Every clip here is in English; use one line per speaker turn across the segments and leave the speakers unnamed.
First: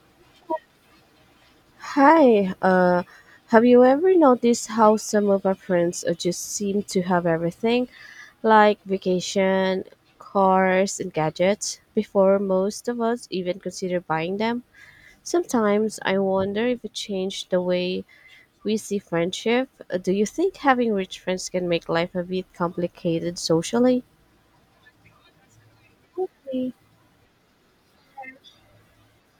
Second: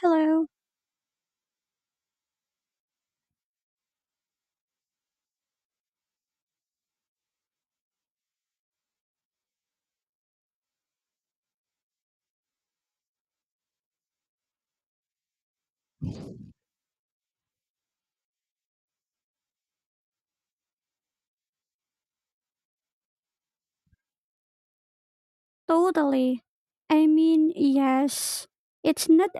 Hello.
Hi, have you ever noticed how some of our friends just seem to have everything, like vacation, cars, and gadgets, before most of us even consider buying them? Sometimes I wonder if it changed the way we see friendship. Do you think having rich friends can make life a bit complicated socially?
Totally.
Okay.
I mean, yes. It's not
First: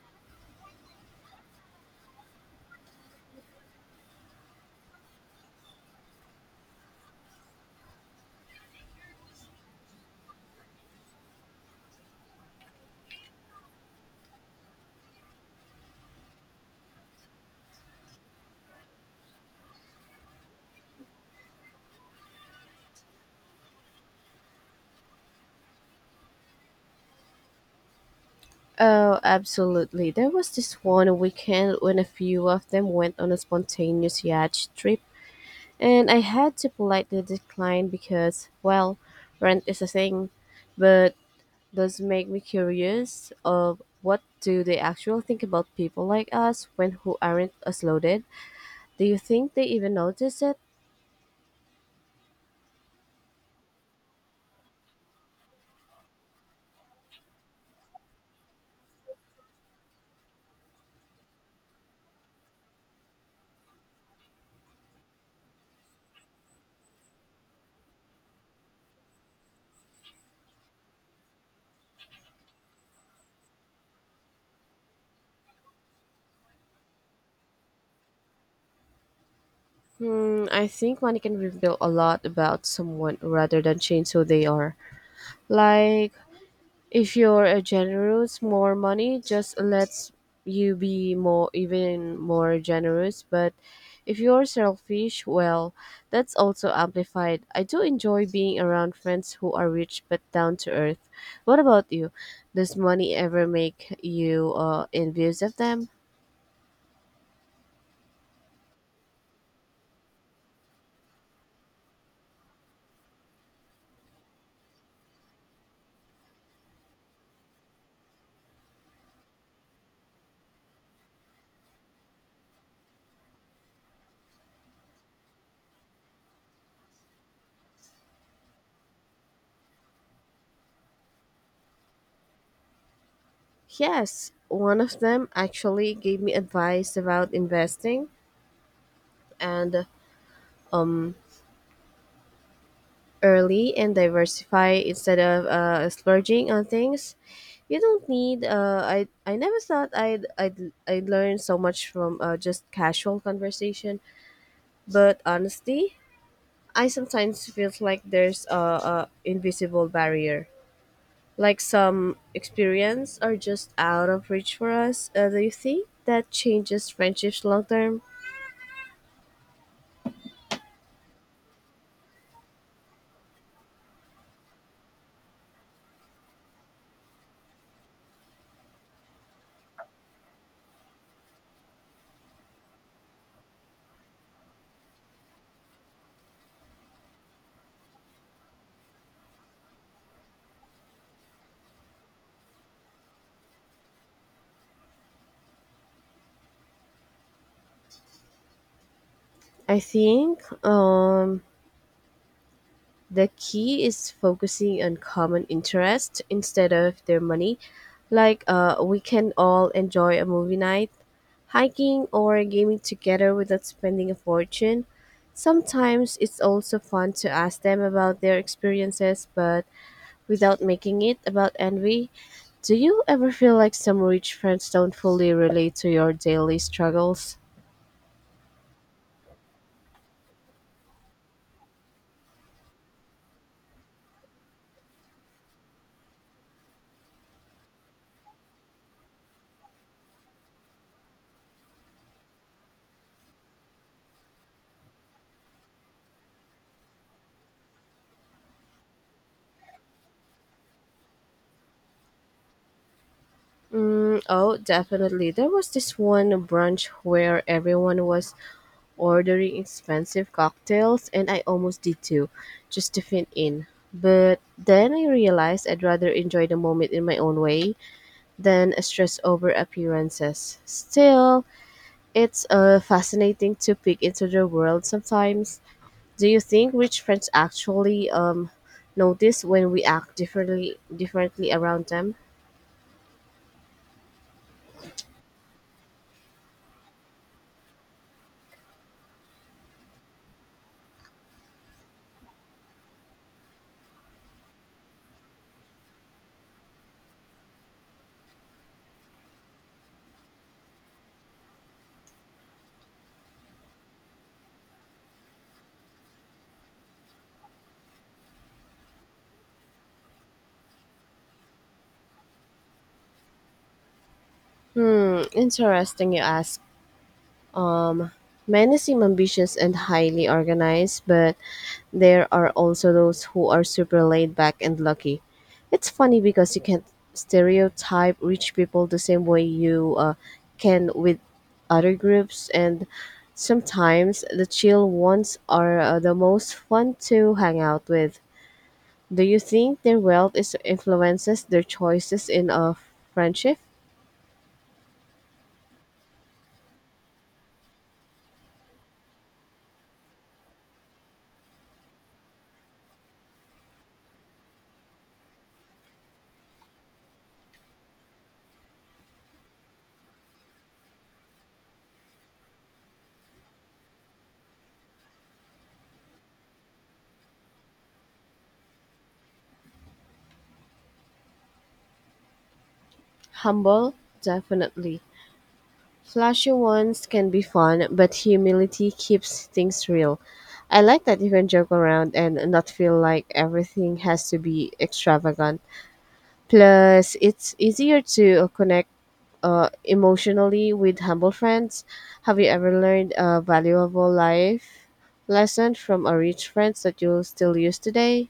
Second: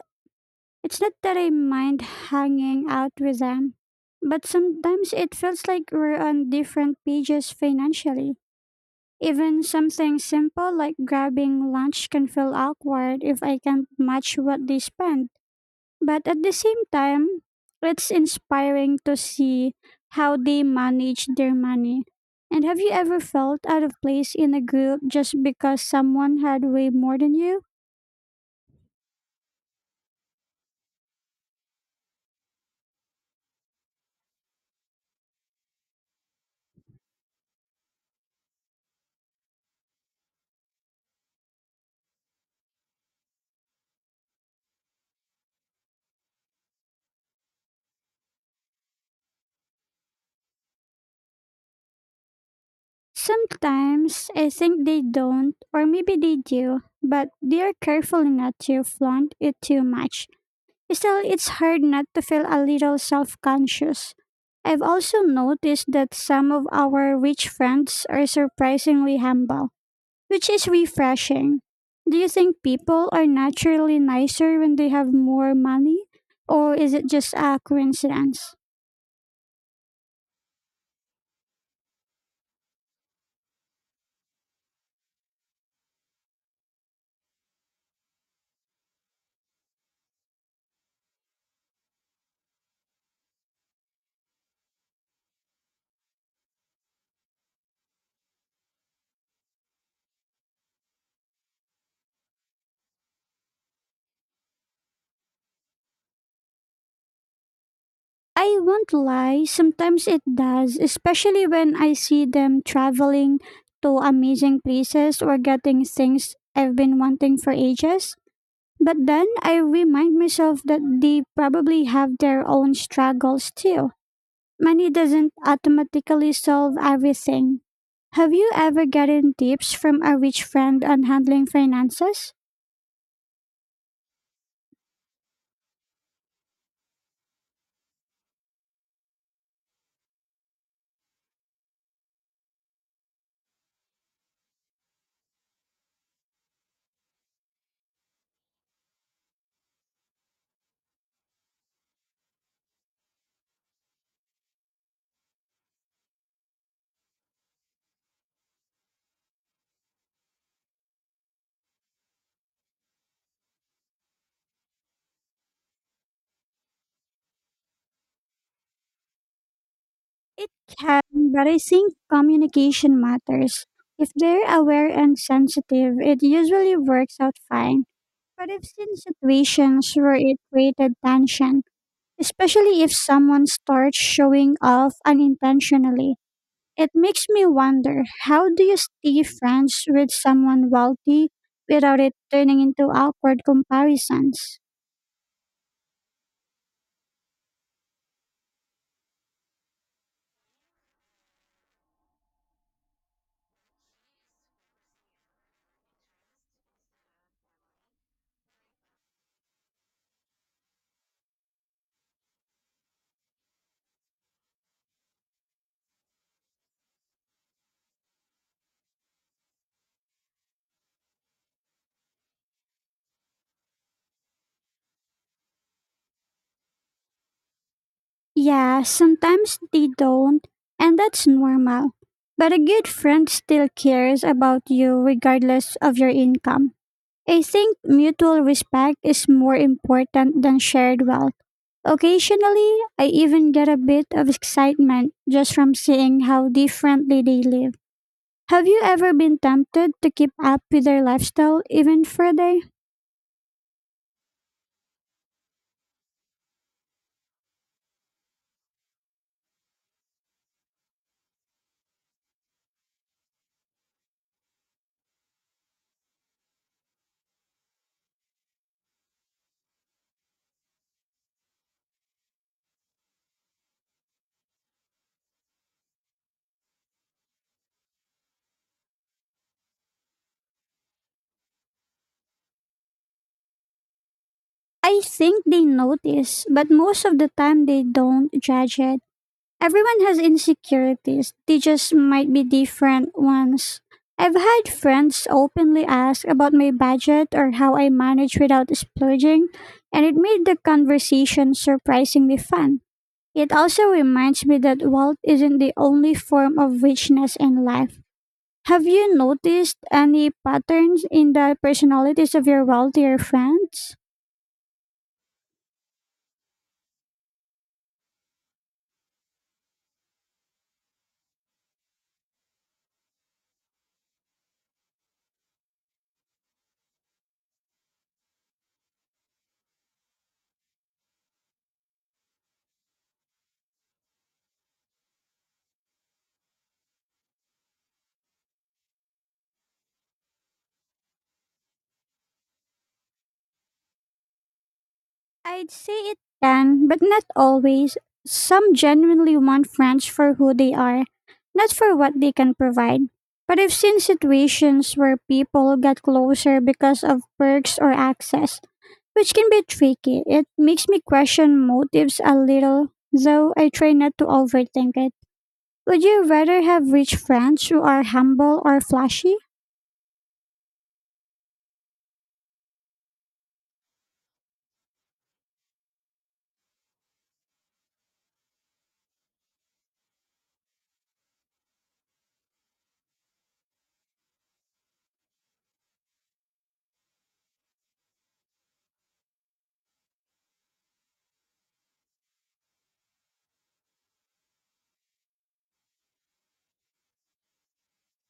it's not that I mind hanging out with them, but sometimes it feels like we're on different pages financially. Even something simple like grabbing lunch can feel awkward if I can't match what they spend. But at the same time, it's inspiring to see how they manage their money. And have you ever felt out of place in a group just because someone had way more than you?
Oh, absolutely. There was this one weekend when a few of them went on a spontaneous yacht trip, and I had to politely decline because, well, rent is a thing, but does make me curious of what do they actually think about people like us when who aren't as loaded? Do you think they even notice it?
Sometimes I think they don't, or maybe they do, but they are careful not to flaunt it too much. Still, it's hard not to feel a little self conscious. I've also noticed that some of our rich friends are surprisingly humble which is refreshing. Do you think people are naturally nicer when they have more money? Or is it just a coincidence?
Hmm, I think money can reveal a lot about someone rather than change who they are. Like, if you're a generous, more money just lets you be more even more generous. But if you're selfish, well, that's also amplified. I do enjoy being around friends who are rich but down to earth. What about you? Does money ever make you envious of them?
I won't lie, sometimes it does, especially when I see them traveling to amazing places or getting things I've been wanting for ages. But then I remind myself that they probably have their own struggles too. Money doesn't automatically solve everything. Have you ever gotten tips from a rich friend on handling finances?
Yes, one of them actually gave me advice about investing and um early and diversify instead of splurging on things you don't need. I never thought I'd learn so much from just casual conversation. But honestly, I sometimes feel like there's a invisible barrier, like some experience are just out of reach for us. Do you think that changes friendships long term?
It can, but I think communication matters. If they're aware and sensitive, it usually works out fine. But I've seen situations where it created tension, especially if someone starts showing off unintentionally. It makes me wonder how do you stay friends with someone wealthy without it turning into awkward comparisons?
I think the key is focusing on common interests instead of their money. Like, we can all enjoy a movie night, hiking, or gaming together without spending a fortune. Sometimes it's also fun to ask them about their experiences, but without making it about envy. Do you ever feel like some rich friends don't fully relate to your daily struggles?
Yeah, sometimes they don't, and that's normal. But a good friend still cares about you regardless of your income. I think mutual respect is more important than shared wealth. Occasionally, I even get a bit of excitement just from seeing how differently they live. Have you ever been tempted to keep up with their lifestyle even for a day?
Mm, oh, definitely. There was this one brunch where everyone was ordering expensive cocktails, and I almost did too, just to fit in. But then I realized I'd rather enjoy the moment in my own way than stress over appearances. Still, it's fascinating to peek into their world sometimes. Do you think rich friends actually notice when we act differently around them?
I think they notice, but most of the time they don't judge it. Everyone has insecurities, they just might be different ones. I've had friends openly ask about my budget or how I manage without splurging, and it made the conversation surprisingly fun. It also reminds me that wealth isn't the only form of richness in life. Have you noticed any patterns in the personalities of your wealthier friends?
Hmm, interesting you ask. Many seem ambitious and highly organized, but there are also those who are super laid back and lucky. It's funny because you can't stereotype rich people the same way you can with other groups, and sometimes the chill ones are the most fun to hang out with. Do you think their wealth is influences their choices in a friendship?
I'd say it can, but not always. Some genuinely want friends for who they are, not for what they can provide. But I've seen situations where people get closer because of perks or access, which can be tricky. It makes me question motives a little, though I try not to overthink it. Would you rather have rich friends who are humble or flashy?
Humble, definitely. Flashy ones can be fun, but humility keeps things real. I like that you can joke around and not feel like everything has to be extravagant. Plus, it's easier to connect emotionally with humble friends. Have you ever learned a valuable life lesson from a rich friend that you still use today?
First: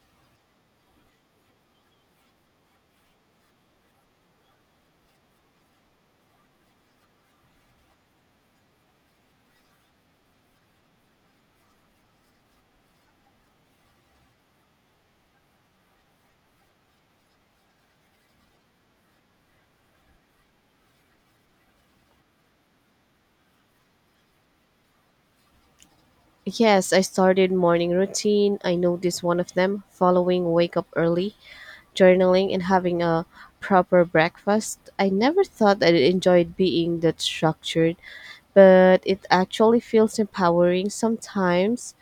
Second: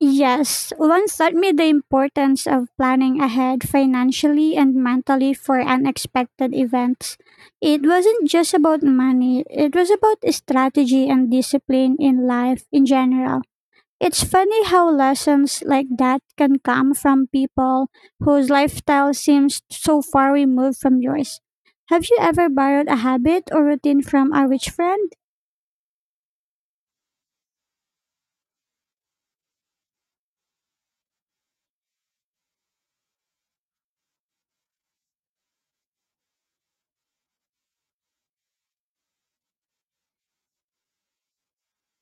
Yes, once taught me the importance of planning ahead financially and mentally for unexpected events. It wasn't just about money, it was about strategy and discipline in life in general. It's funny how lessons like that can come from people whose lifestyle seems so far removed from yours. Have you ever borrowed a habit or routine from a rich friend?
Yes, I started morning routine. I noticed one of them following wake up early journaling and having a proper breakfast. I never thought I enjoyed being that structured, but it actually feels empowering sometimes.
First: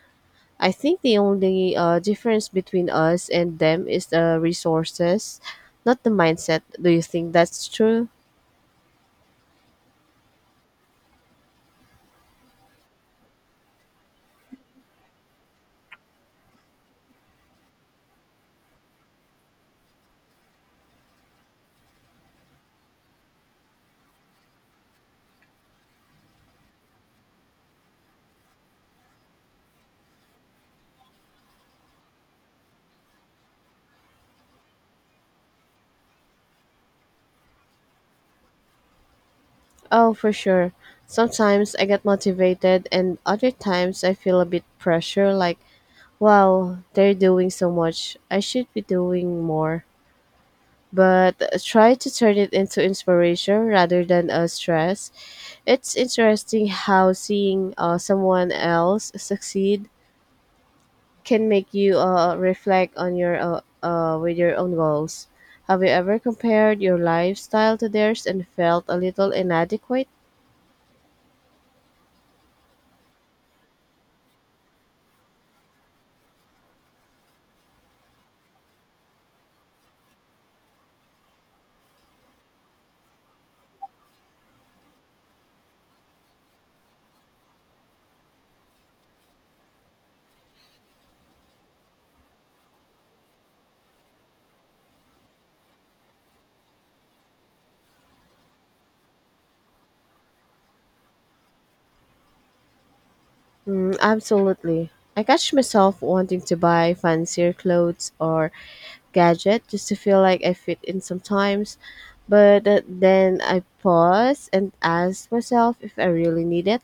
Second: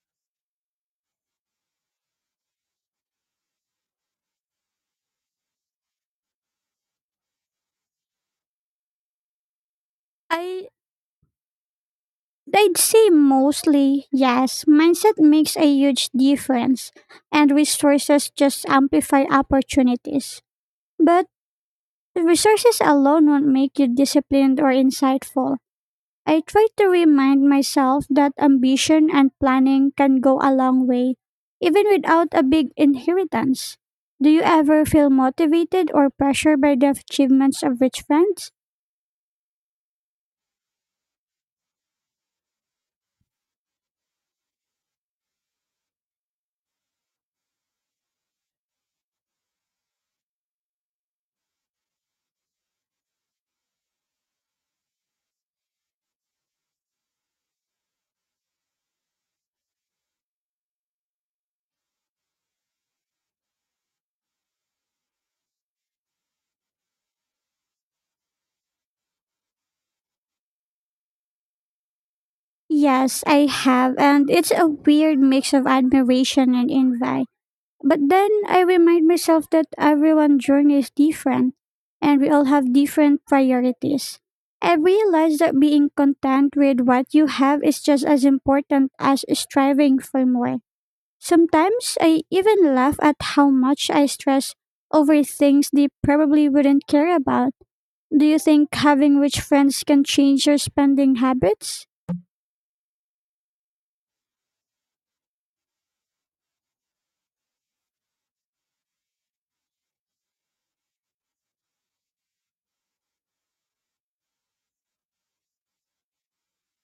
I think the only difference between us and them is the resources, not the mindset. Do you think that's true?
I I'd say mostly yes. Mindset makes a huge difference, and resources just amplify opportunities. But resources alone won't make you disciplined or insightful. I try to remind myself that ambition and planning can go a long way, even without a big inheritance. Do you ever feel motivated or pressured by the achievements of rich friends?
Oh, for sure. Sometimes I get motivated, and other times I feel a bit pressure like, wow, they're doing so much. I should be doing more, but try to turn it into inspiration rather than a stress. It's interesting how seeing someone else succeed can make you reflect on your with your own goals. Have you ever compared your lifestyle to theirs and felt a little inadequate?
Yes, I have, and it's a weird mix of admiration and envy. But then I remind myself that everyone's journey is different and we all have different priorities. I realize that being content with what you have is just as important as striving for more. Sometimes I even laugh at how much I stress over things they probably wouldn't care about. Do you think having rich friends can change your spending habits?
Mm, absolutely. I catch myself wanting to buy fancier clothes or gadget just to feel like I fit in sometimes. But then I pause and ask myself if I really need it,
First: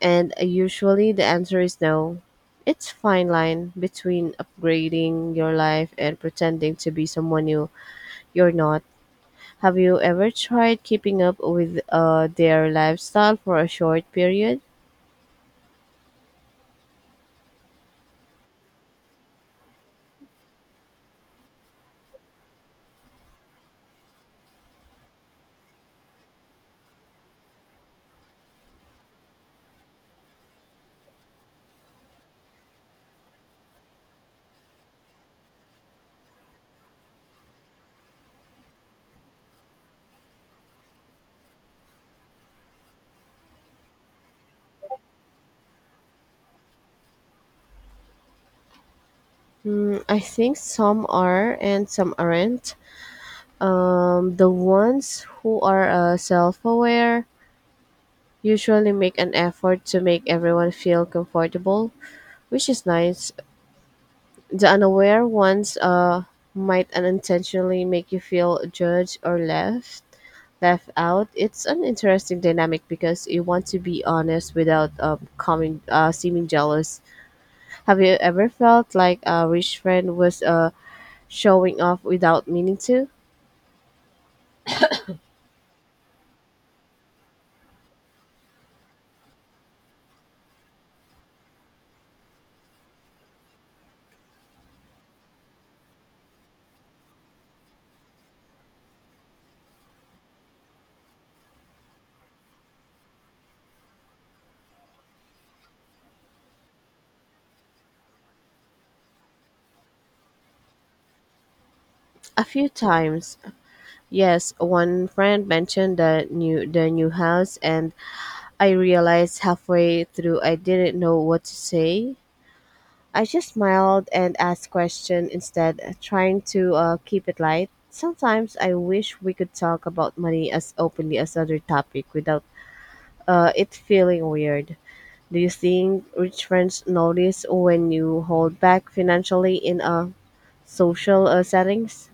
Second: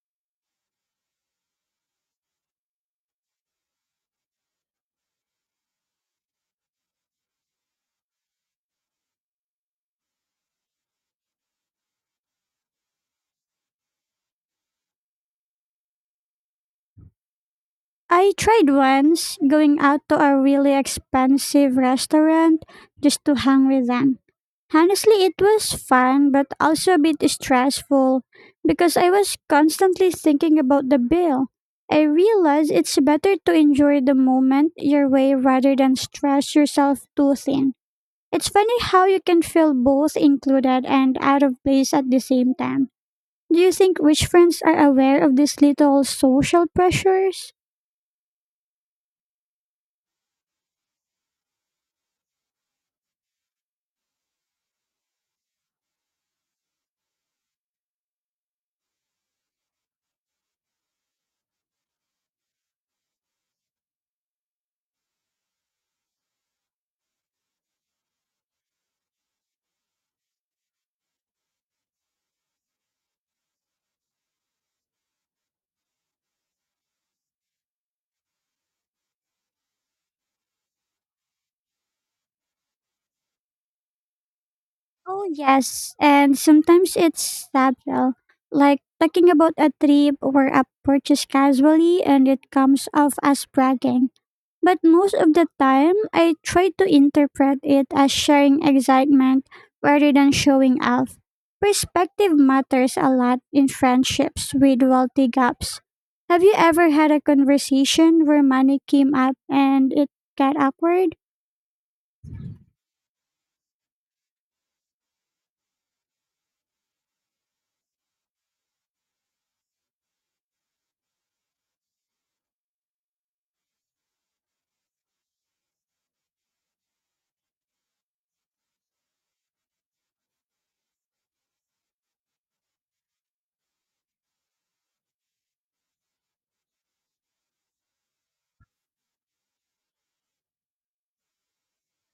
and usually the answer is no. It's fine line between upgrading your life and pretending to be someone you're not. Have you ever tried keeping up with their lifestyle for a short period?
I tried once going out to a really expensive restaurant just to hang with them. Honestly, it was fun but also a bit stressful because I was constantly thinking about the bill. I realized it's better to enjoy the moment your way rather than stress yourself too thin. It's funny how you can feel both included and out of place at the same time. Do you think rich friends are aware of these little social pressures?
Mm, I think some are and some aren't. The ones who are self aware usually make an effort to make everyone feel comfortable, which is nice. The unaware ones might unintentionally make you feel judged or left out. It's an interesting dynamic because you want to be honest without coming, seeming jealous. Have you ever felt like a rich friend was showing off without meaning to?
Oh, yes. And sometimes it's subtle, like talking about a trip or a purchase casually and it comes off as bragging. But most of the time, I try to interpret it as sharing excitement rather than showing off. Perspective matters a lot in friendships with wealthy gaps. Have you ever had a conversation where money came up and it got awkward?
A few times. Yes, one friend mentioned the new house and I realized halfway through I didn't know what to say. I just smiled and asked questions instead, trying to keep it light. Sometimes I wish we could talk about money as openly as other topic without it feeling weird. Do you think rich friends notice when you hold back financially in a social settings?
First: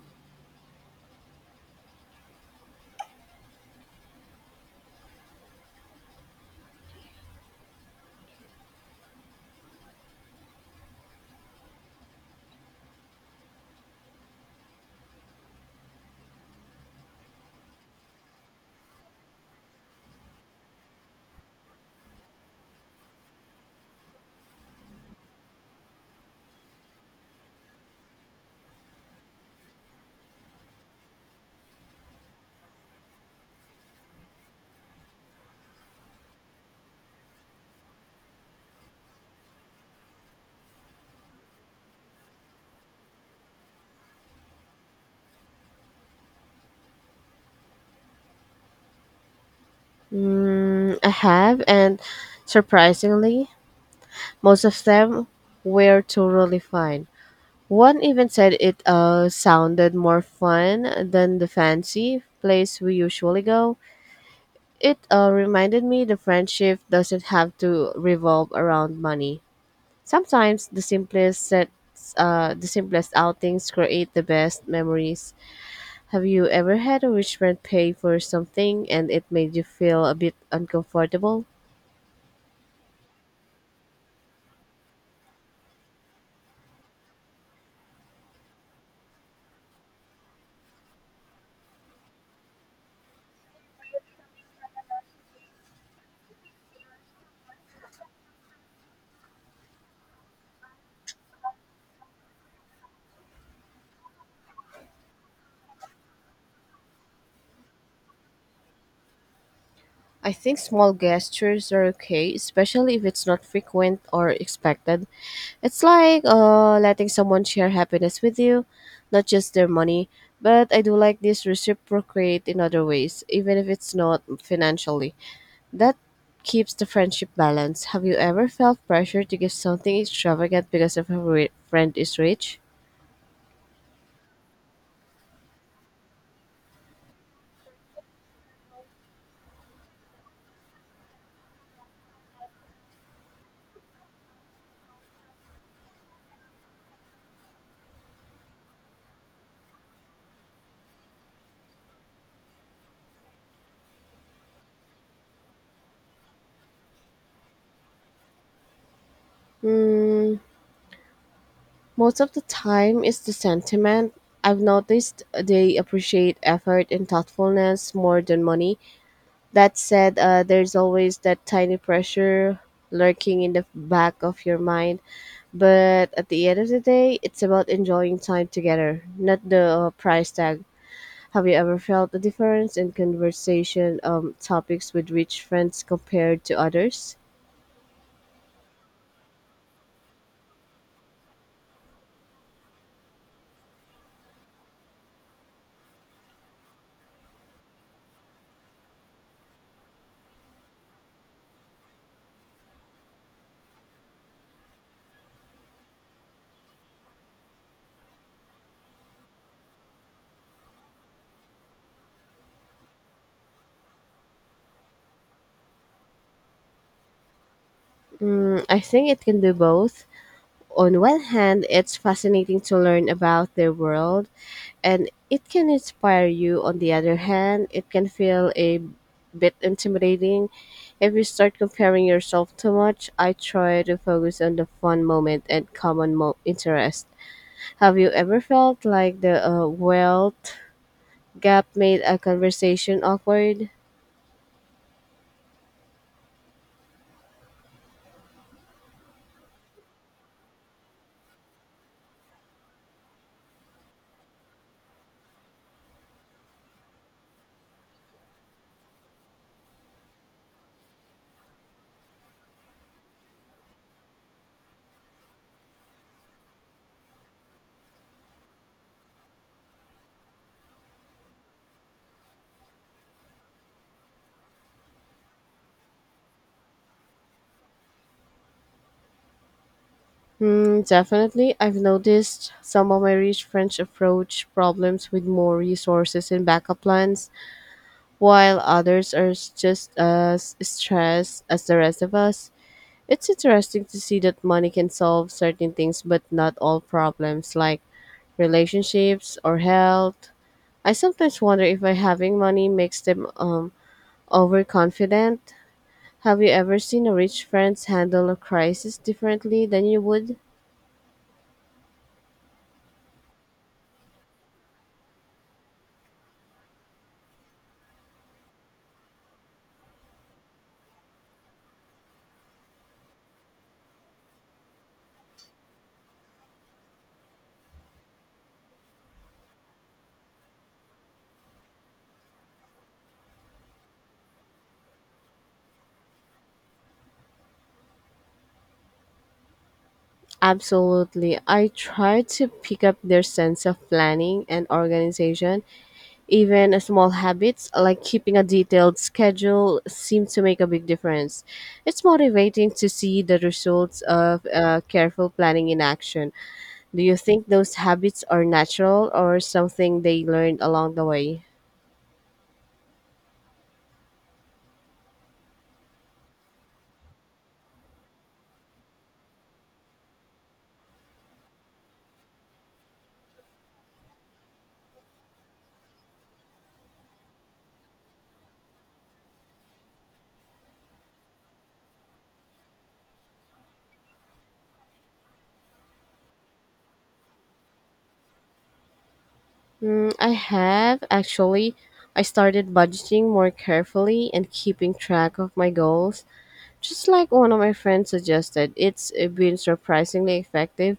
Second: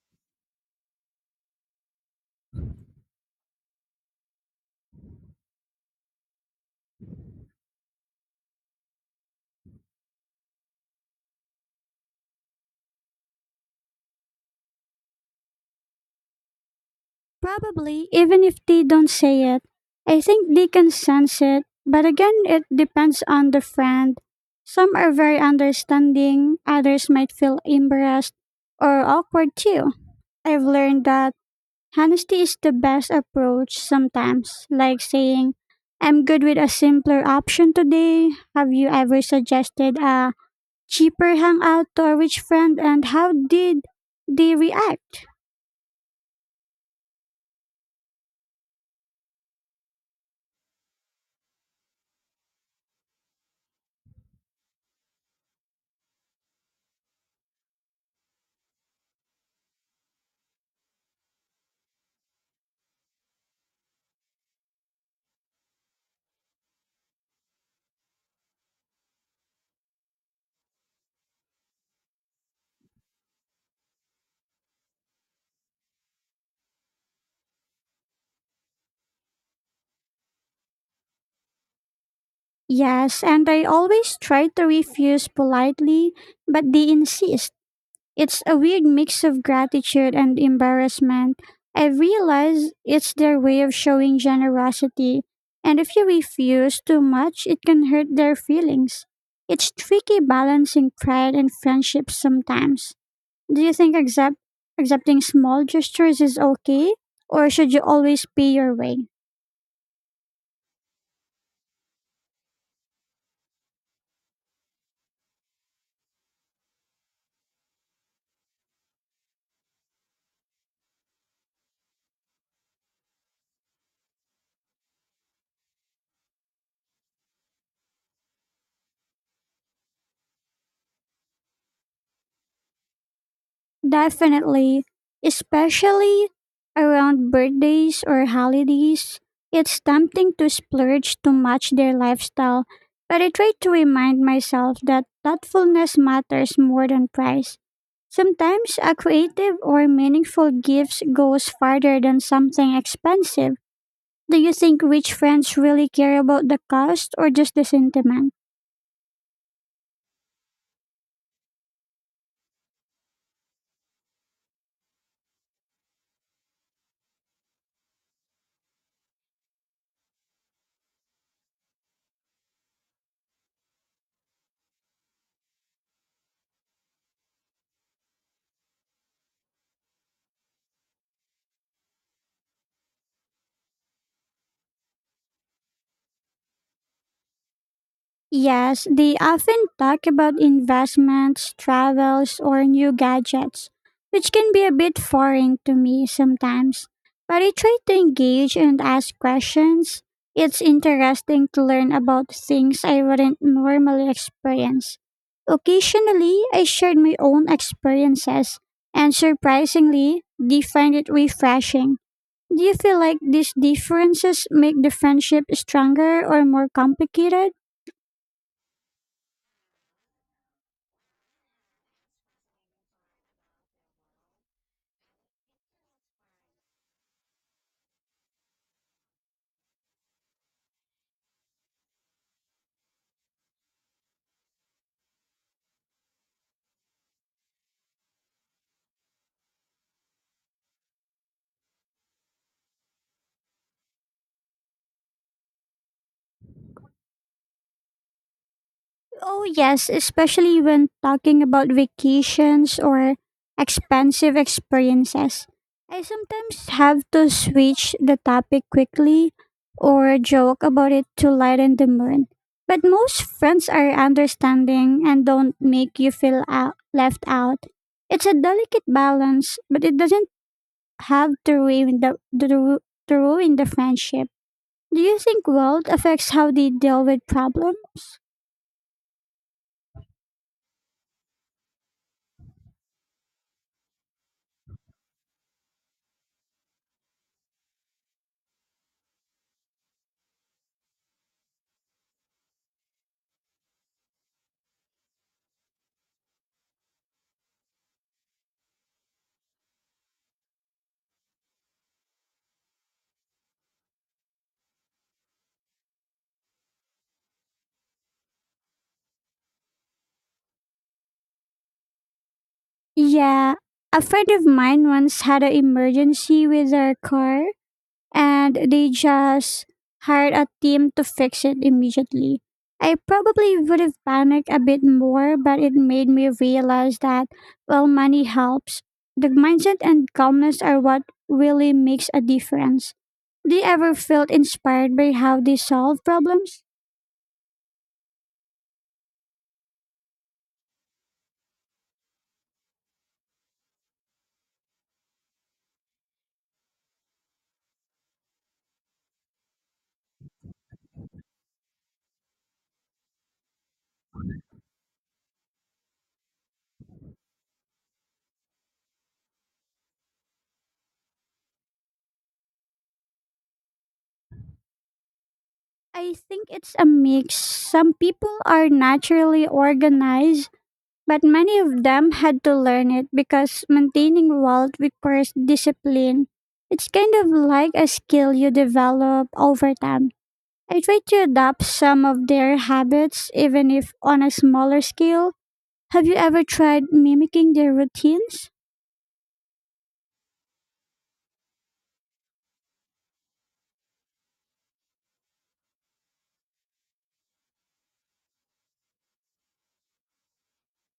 Probably, even if they don't say it. I think they can sense it, but again, it depends on the friend. Some are very understanding, others might feel embarrassed or awkward too. I've learned that honesty is the best approach sometimes, like saying, I'm good with a simpler option today. Have you ever suggested a cheaper hangout to a rich friend and how did they react?
Mm, I have, and surprisingly, most of them were totally fine. One even said it sounded more fun than the fancy place we usually go. It reminded me the friendship doesn't have to revolve around money. Sometimes the simplest outings create the best memories. Have you ever had a rich friend pay for something and it made you feel a bit uncomfortable?
Yes, and I always try to refuse politely, but they insist. It's a weird mix of gratitude and embarrassment. I realize it's their way of showing generosity, and if you refuse too much, it can hurt their feelings. It's tricky balancing pride and friendship sometimes. Do you think accepting small gestures is okay, or should you always pay your way?
I think small gestures are okay, especially if it's not frequent or expected. It's like letting someone share happiness with you, not just their money. But I do like this reciprocate in other ways, even if it's not financially. That keeps the friendship balance. Have you ever felt pressure to give something extravagant because of a friend is rich?
Definitely, especially around birthdays or holidays, it's tempting to splurge to match their lifestyle, but I try to remind myself that thoughtfulness matters more than price. Sometimes a creative or meaningful gift goes farther than something expensive. Do you think rich friends really care about the cost or just the sentiment?
Mm, most of the time, it's the sentiment. I've noticed they appreciate effort and thoughtfulness more than money. That said, there's always that tiny pressure lurking in the back of your mind. But at the end of the day, it's about enjoying time together, not the price tag. Have you ever felt the difference in conversation topics with rich friends compared to others?
Yes, they often talk about investments, travels, or new gadgets, which can be a bit foreign to me sometimes. But I try to engage and ask questions. It's interesting to learn about things I wouldn't normally experience. Occasionally, I share my own experiences, and surprisingly, they find it refreshing. Do you feel like these differences make the friendship stronger or more complicated?
Mm, I think it can do both. On one hand, it's fascinating to learn about their world and it can inspire you. On the other hand, it can feel a bit intimidating if you start comparing yourself too much. I try to focus on the fun moment and common interest. Have you ever felt like the wealth gap made a conversation awkward?
Oh, yes, especially when talking about vacations or expensive experiences. I sometimes have to switch the topic quickly or joke about it to lighten the mood. But most friends are understanding and don't make you feel out, left out. It's a delicate balance, but it doesn't have to ruin to ruin the friendship. Do you think world affects how they deal with problems?
Hmm, definitely. I've noticed some of my rich friends approach problems with more resources and backup plans, while others are just as stressed as the rest of us. It's interesting to see that money can solve certain things, but not all problems, like relationships or health. I sometimes wonder if by having money makes them overconfident. Have you ever seen a rich friend handle a crisis differently than you would?
Yeah, a friend of mine once had an emergency with her car and they just hired a team to fix it immediately. I probably would have panicked a bit more, but it made me realize that while money helps, the mindset and calmness are what really makes a difference. Do you ever feel inspired by how they solve problems?
Absolutely. I try to pick up their sense of planning and organization. Even small habits like keeping a detailed schedule seem to make a big difference. It's motivating to see the results of careful planning in action. Do you think those habits are natural or something they learned along the way?
I think it's a mix. Some people are naturally organized, but many of them had to learn it because maintaining wealth requires discipline. It's kind of like a skill you develop over time. I try to adapt some of their habits, even if on a smaller scale. Have you ever tried mimicking their routines?
Mm, I have actually. I started budgeting more carefully and keeping track of my goals. Just like one of my friends suggested, it's been surprisingly effective.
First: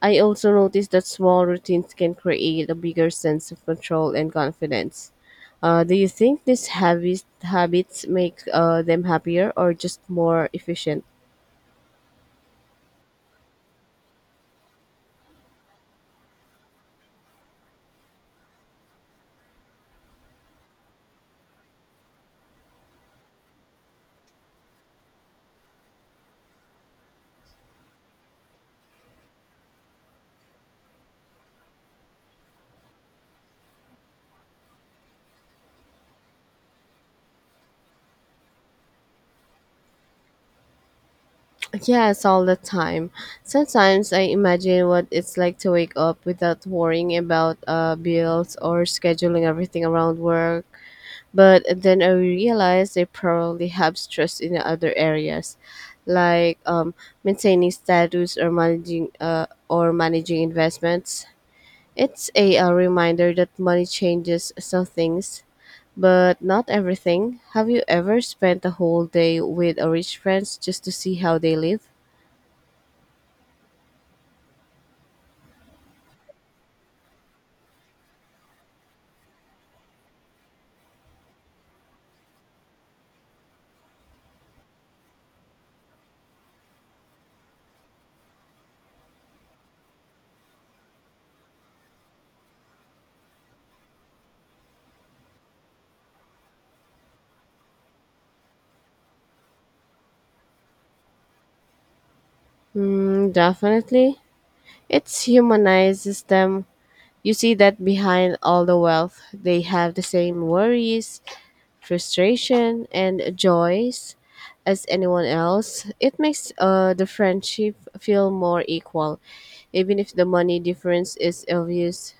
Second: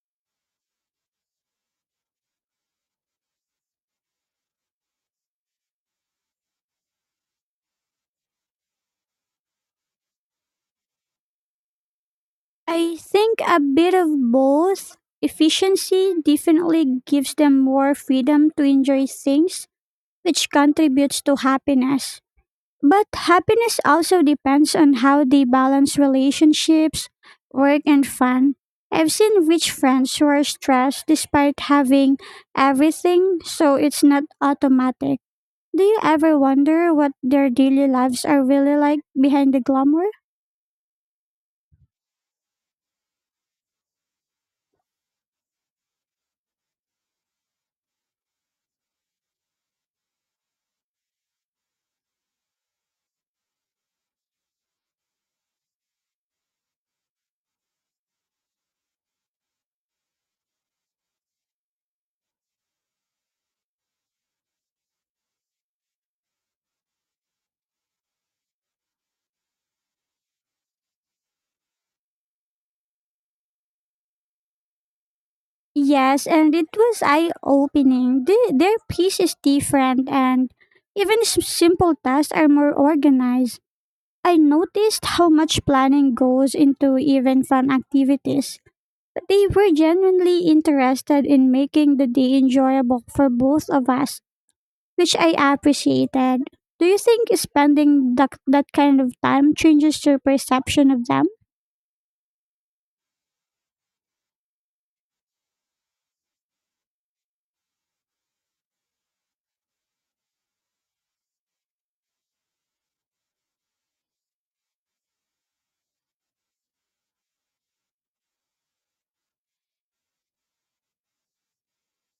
I also noticed that small routines can create a bigger sense of control and confidence. Do you think these habits make them happier or just more efficient?
I think a bit of both. Efficiency definitely gives them more freedom to enjoy things, which contributes to happiness. But happiness also depends on how they balance relationships, work, and fun. I've seen rich friends who are stressed despite having everything, so it's not automatic. Do you ever wonder what their daily lives are really like behind the glamour?
Yes, all the time. Sometimes I imagine what it's like to wake up without worrying about bills or scheduling everything around work. But then I realized they probably have stress in other areas, like maintaining status or managing investments. It's a, reminder that money changes some things, but not everything. Have you ever spent a whole day with a rich friends just to see how they live?
Yes, and it was eye opening. Their piece is different, and even simple tasks are more organized. I noticed how much planning goes into even fun activities. They were genuinely interested in making the day enjoyable for both of us, which I appreciated. Do you think spending that kind of time changes your perception of them?
Mm, definitely. It humanizes them. You see that behind all the wealth, they have the same worries, frustration and joys as anyone else. It makes the friendship feel more equal, even if the money difference is obvious.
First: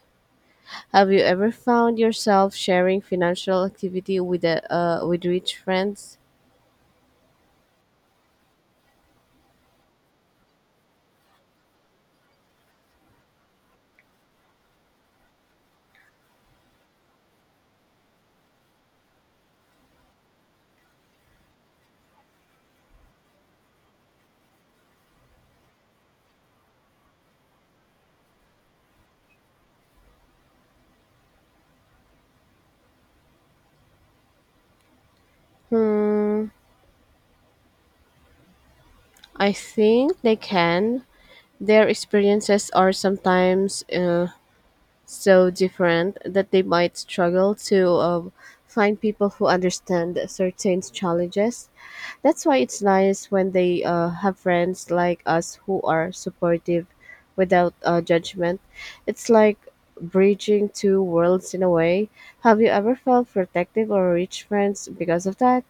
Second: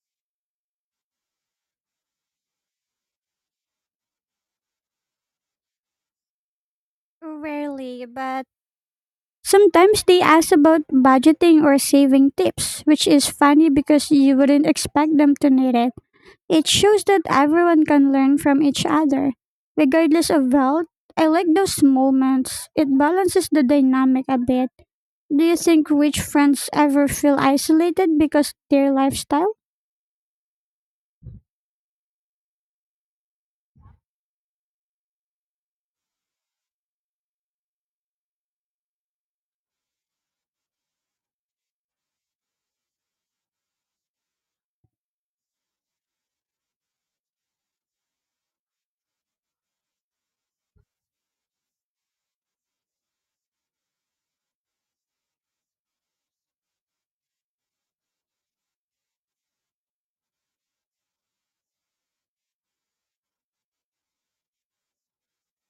Have you ever found yourself sharing financial activity with a, with rich friends?
Rarely, but sometimes they ask about budgeting or saving tips, which is funny because you wouldn't expect them to need it. It shows that everyone can learn from each other, regardless of wealth. I like those moments. It balances the dynamic a bit. Do you think rich friends ever feel isolated because their lifestyle?
Hmm, I think they can. Their experiences are sometimes so different that they might struggle to find people who understand certain challenges. That's why it's nice when they have friends like us who are supportive without judgment. It's like bridging two worlds in a way. Have you ever felt protective or rich friends because of that?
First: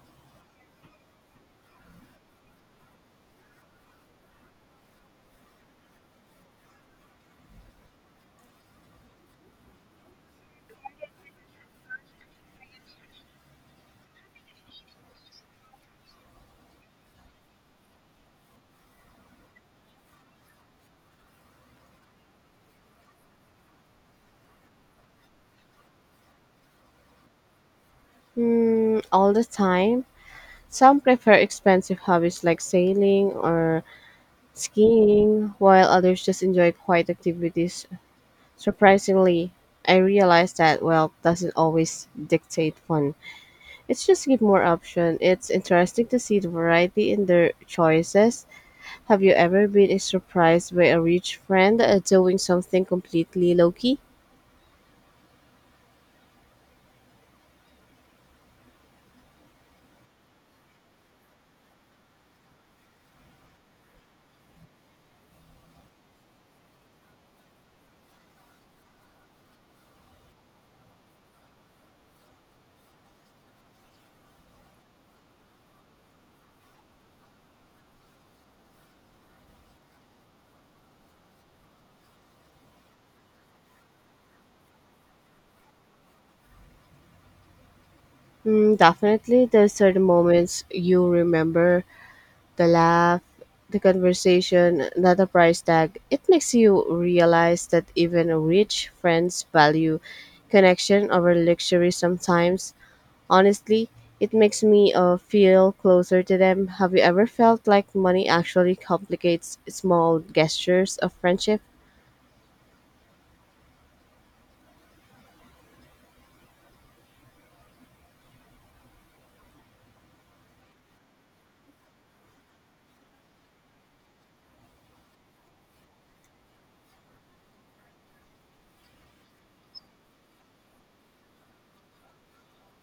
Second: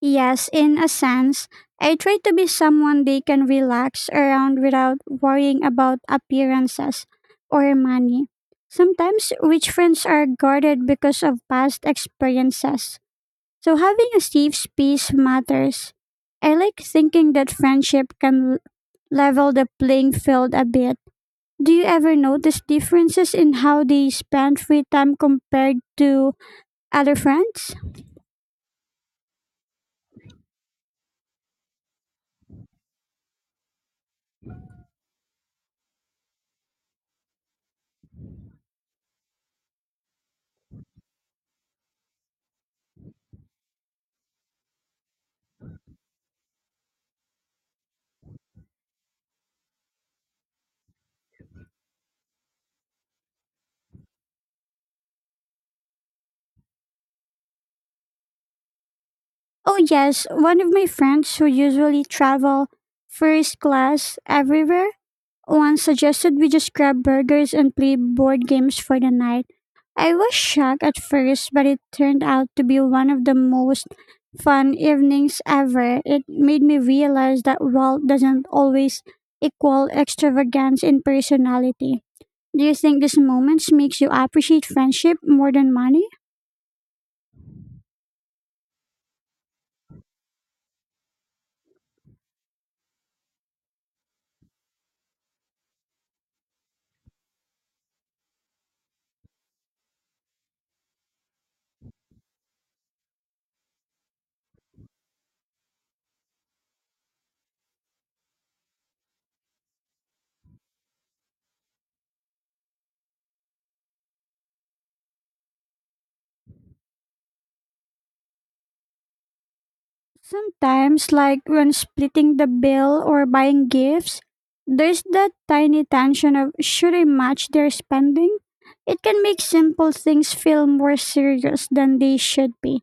Yes, in a sense, I try to be someone they can relax around without worrying about appearances or money. Sometimes rich friends are guarded because of past experiences, so having a safe space matters. I like thinking that friendship can level the playing field a bit. Do you ever notice differences in how they spend free time compared to other friends?
Hmm, all the time. Some prefer expensive hobbies like sailing or skiing, while others just enjoy quiet activities. Surprisingly, I realized that wealth doesn't always dictate fun. It's just give more option. It's interesting to see the variety in their choices. Have you ever been surprised by a rich friend doing something completely low key?
Oh, yes. One of my friends who usually travel first class everywhere once suggested we just grab burgers and play board games for the night. I was shocked at first, but it turned out to be one of the most fun evenings ever. It made me realize that wealth doesn't always equal extravagance in personality. Do you think these moments makes you appreciate friendship more than money?
Mm, definitely, those are the moments you remember the laugh, the conversation, not the price tag. It makes you realize that even rich friends value connection over luxury sometimes. Honestly, it makes me feel closer to them. Have you ever felt like money actually complicates small gestures of friendship?
Sometimes, like when splitting the bill or buying gifts, there's that tiny tension of should I match their spending? It can make simple things feel more serious than they should be.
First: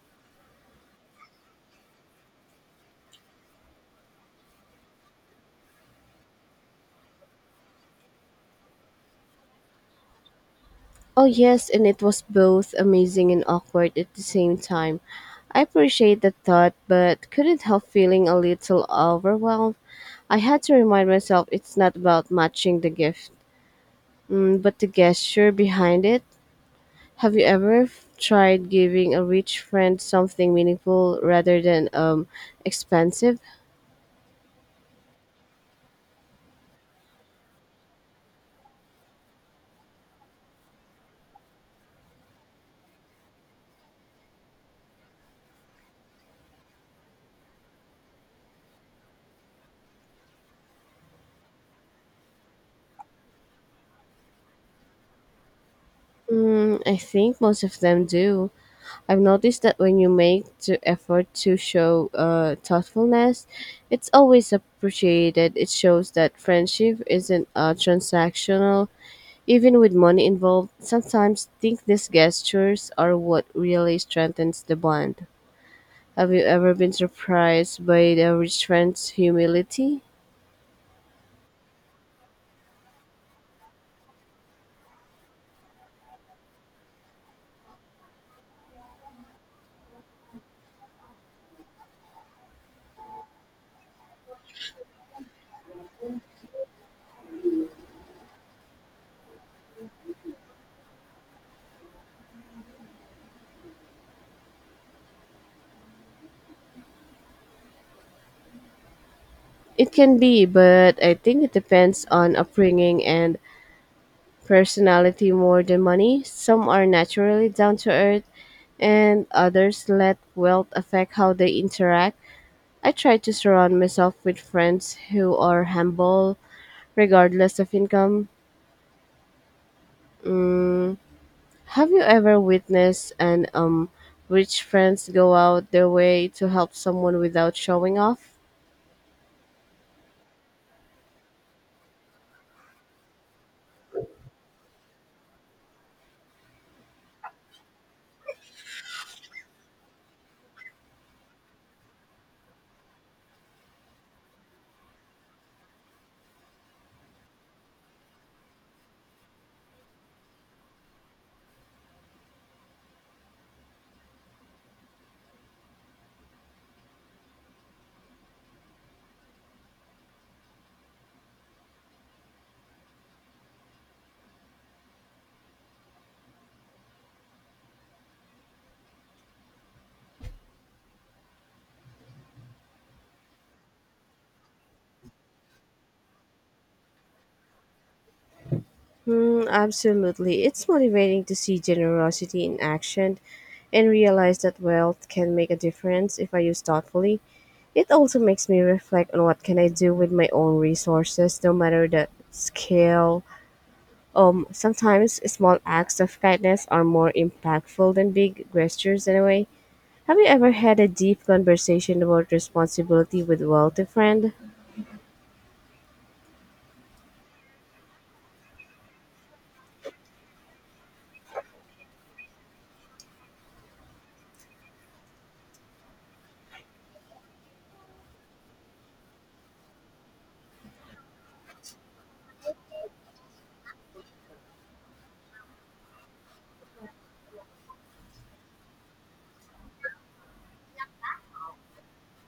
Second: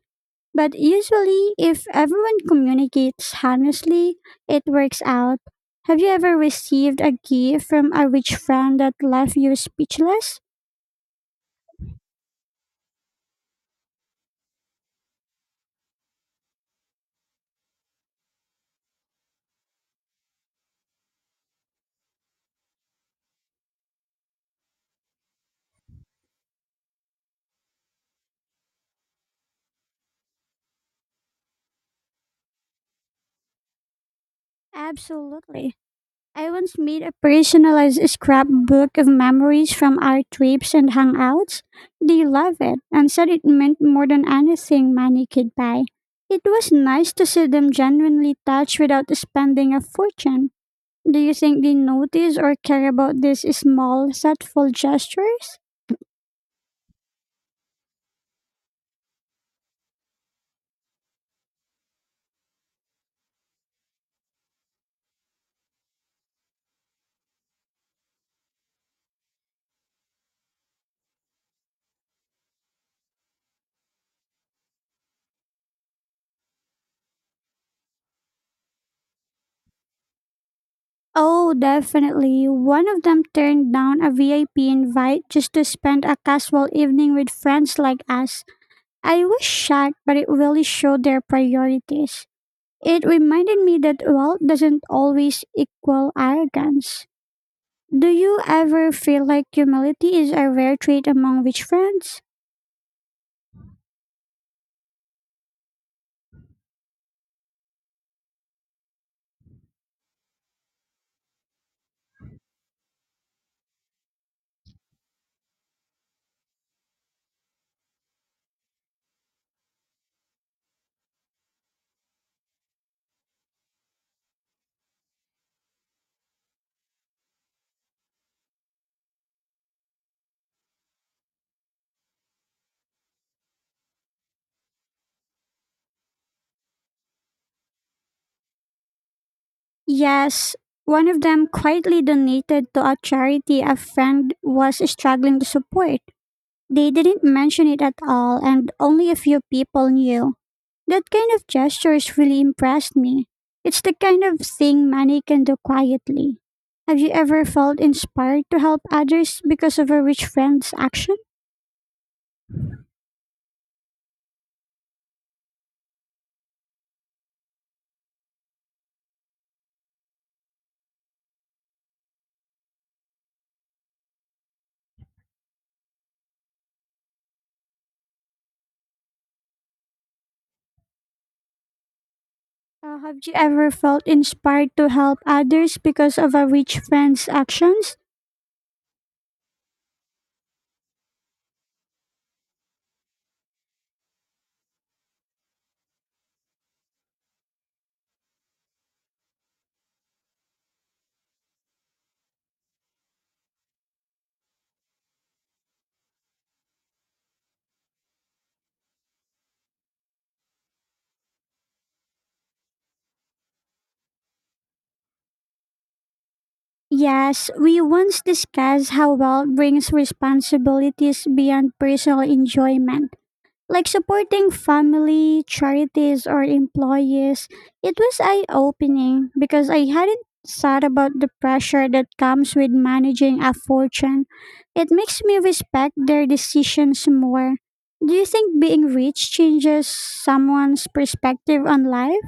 But usually, if everyone communicates honestly, it works out. Have you ever received a gift from a rich friend that left you speechless?
Oh, yes, and it was both amazing and awkward at the same time. I appreciate the thought, but couldn't help feeling a little overwhelmed. I had to remind myself it's not about matching the gift, mm, but the gesture behind it. Have you ever tried giving a rich friend something meaningful rather than expensive?
Absolutely. I once made a personalized scrapbook of memories from our trips and hangouts. They loved it and said it meant more than anything money could buy. It was nice to see them genuinely touched without spending a fortune. Do you think they notice or care about these small, thoughtful gestures?
Mm, I think most of them do. I've noticed that when you make the effort to show thoughtfulness, it's always appreciated. It shows that friendship isn't transactional. Even with money involved, sometimes think these gestures are what really strengthens the bond. Have you ever been surprised by the rich friend's humility?
Oh, definitely. One of them turned down a VIP invite just to spend a casual evening with friends like us. I was shocked, but it really showed their priorities. It reminded me that wealth doesn't always equal arrogance. Do you ever feel like humility is a rare trait among rich friends?
It can be, but I think it depends on upbringing and personality more than money. Some are naturally down to earth, and others let wealth affect how they interact. I try to surround myself with friends who are humble, regardless of income. Have you ever witnessed an rich friends go out their way to help someone without showing off?
Yes, one of them quietly donated to a charity a friend was struggling to support. They didn't mention it at all, and only a few people knew. That kind of gestures really impressed me. It's the kind of thing money can do quietly. Have you ever felt inspired to help others because of a rich friend's action? Have you ever felt inspired to help others because of a rich friend's actions?
Hmm, absolutely. It's motivating to see generosity in action and realize that wealth can make a difference if I use thoughtfully. It also makes me reflect on what can I do with my own resources, no matter the scale. Sometimes small acts of kindness are more impactful than big gestures in a way. Have you ever had a deep conversation about responsibility with wealthy friend?
Yes, we once discussed how wealth brings responsibilities beyond personal enjoyment, like supporting family, charities, or employees. It was eye opening because I hadn't thought about the pressure that comes with managing a fortune. It makes me respect their decisions more. Do you think being rich changes someone's perspective on life?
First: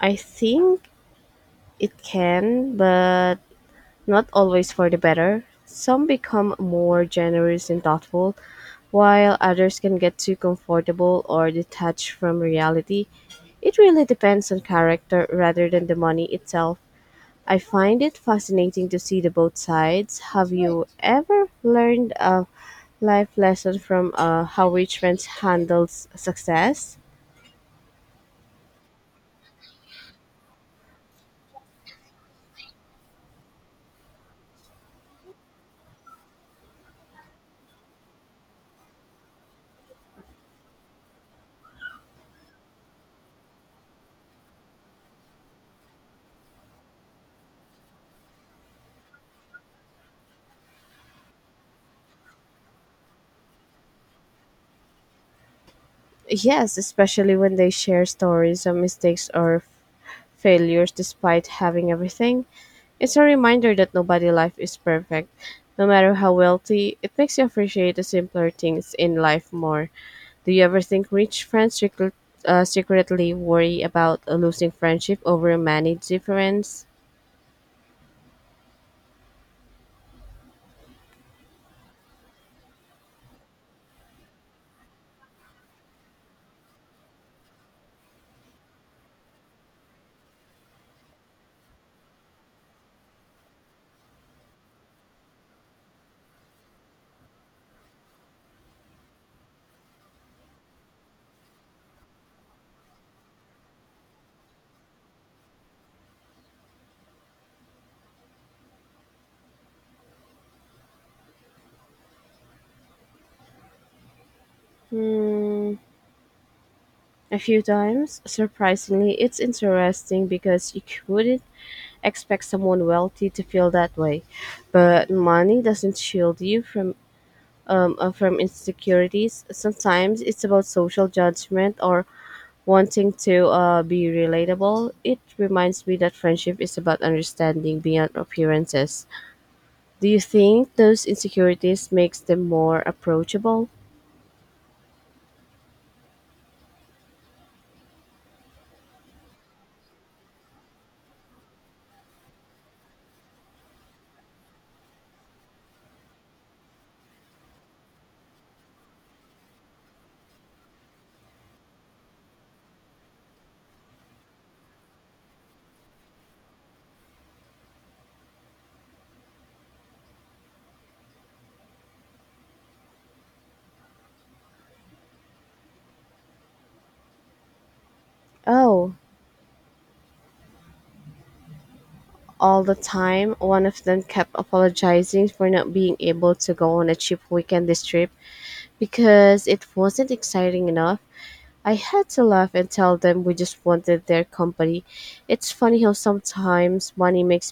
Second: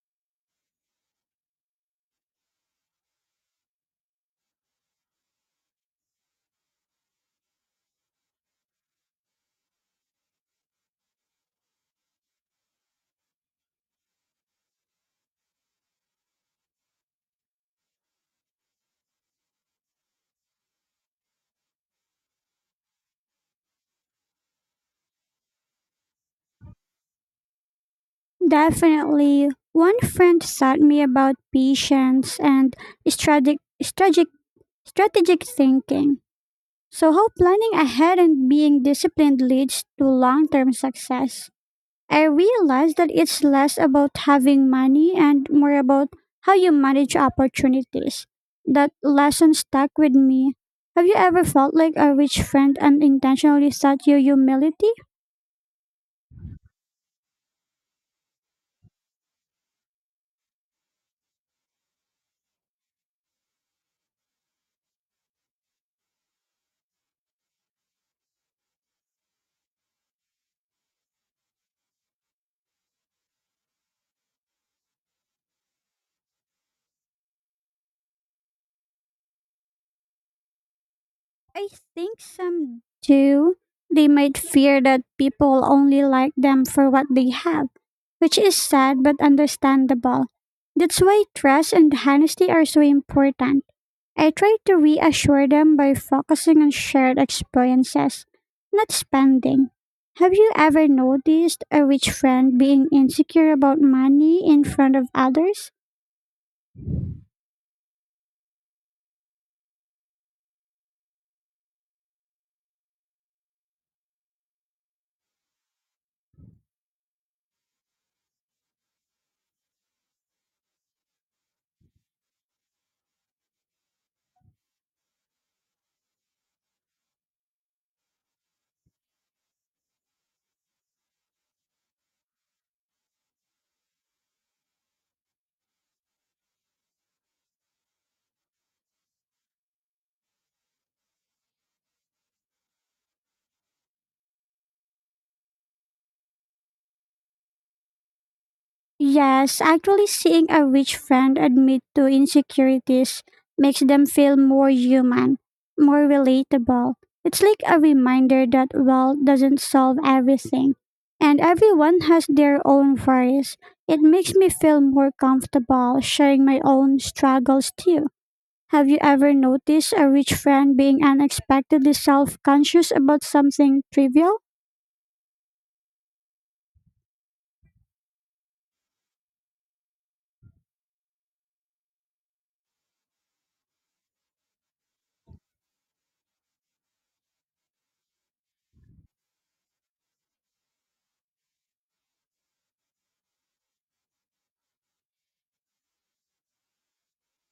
I think it can, but not always for the better. Some become more generous and thoughtful, while others can get too comfortable or detached from reality. It really depends on character rather than the money itself. I find it fascinating to see the both sides. Have you ever learned a life lesson from how rich friends handles success?
Definitely. One friend taught me about patience and strategic, strategic, strategic thinking. So, how planning ahead and being disciplined leads to long term success. I realized that it's less about having money and more about how you manage opportunities. That lesson stuck with me. Have you ever felt like a rich friend unintentionally taught you humility?
Yes, especially when they share stories of mistakes or failures despite having everything. It's a reminder that nobody's life is perfect. No matter how wealthy, it makes you appreciate the simpler things in life more. Do you ever think rich friends secretly worry about losing friendship over a money difference?
I think some do. They might fear that people only like them for what they have, which is sad but understandable. That's why trust and honesty are so important. I try to reassure them by focusing on shared experiences, not spending. Have you ever noticed a rich friend being insecure about money in front of others?
Hmm, a few times. Surprisingly, it's interesting because you wouldn't expect someone wealthy to feel that way. But money doesn't shield you from insecurities. Sometimes it's about social judgment or wanting to be relatable. It reminds me that friendship is about understanding beyond appearances. Do you think those insecurities makes them more approachable?
Yes, actually seeing a rich friend admit to insecurities makes them feel more human, more relatable. It's like a reminder that wealth doesn't solve everything, and everyone has their own worries. It makes me feel more comfortable sharing my own struggles too. Have you ever noticed a rich friend being unexpectedly self conscious about something trivial?
Oh, all the time. One of them kept apologizing for not being able to go on a cheap weekend this trip because it wasn't exciting enough. I had to laugh and tell them we just wanted their company. It's funny how sometimes money makes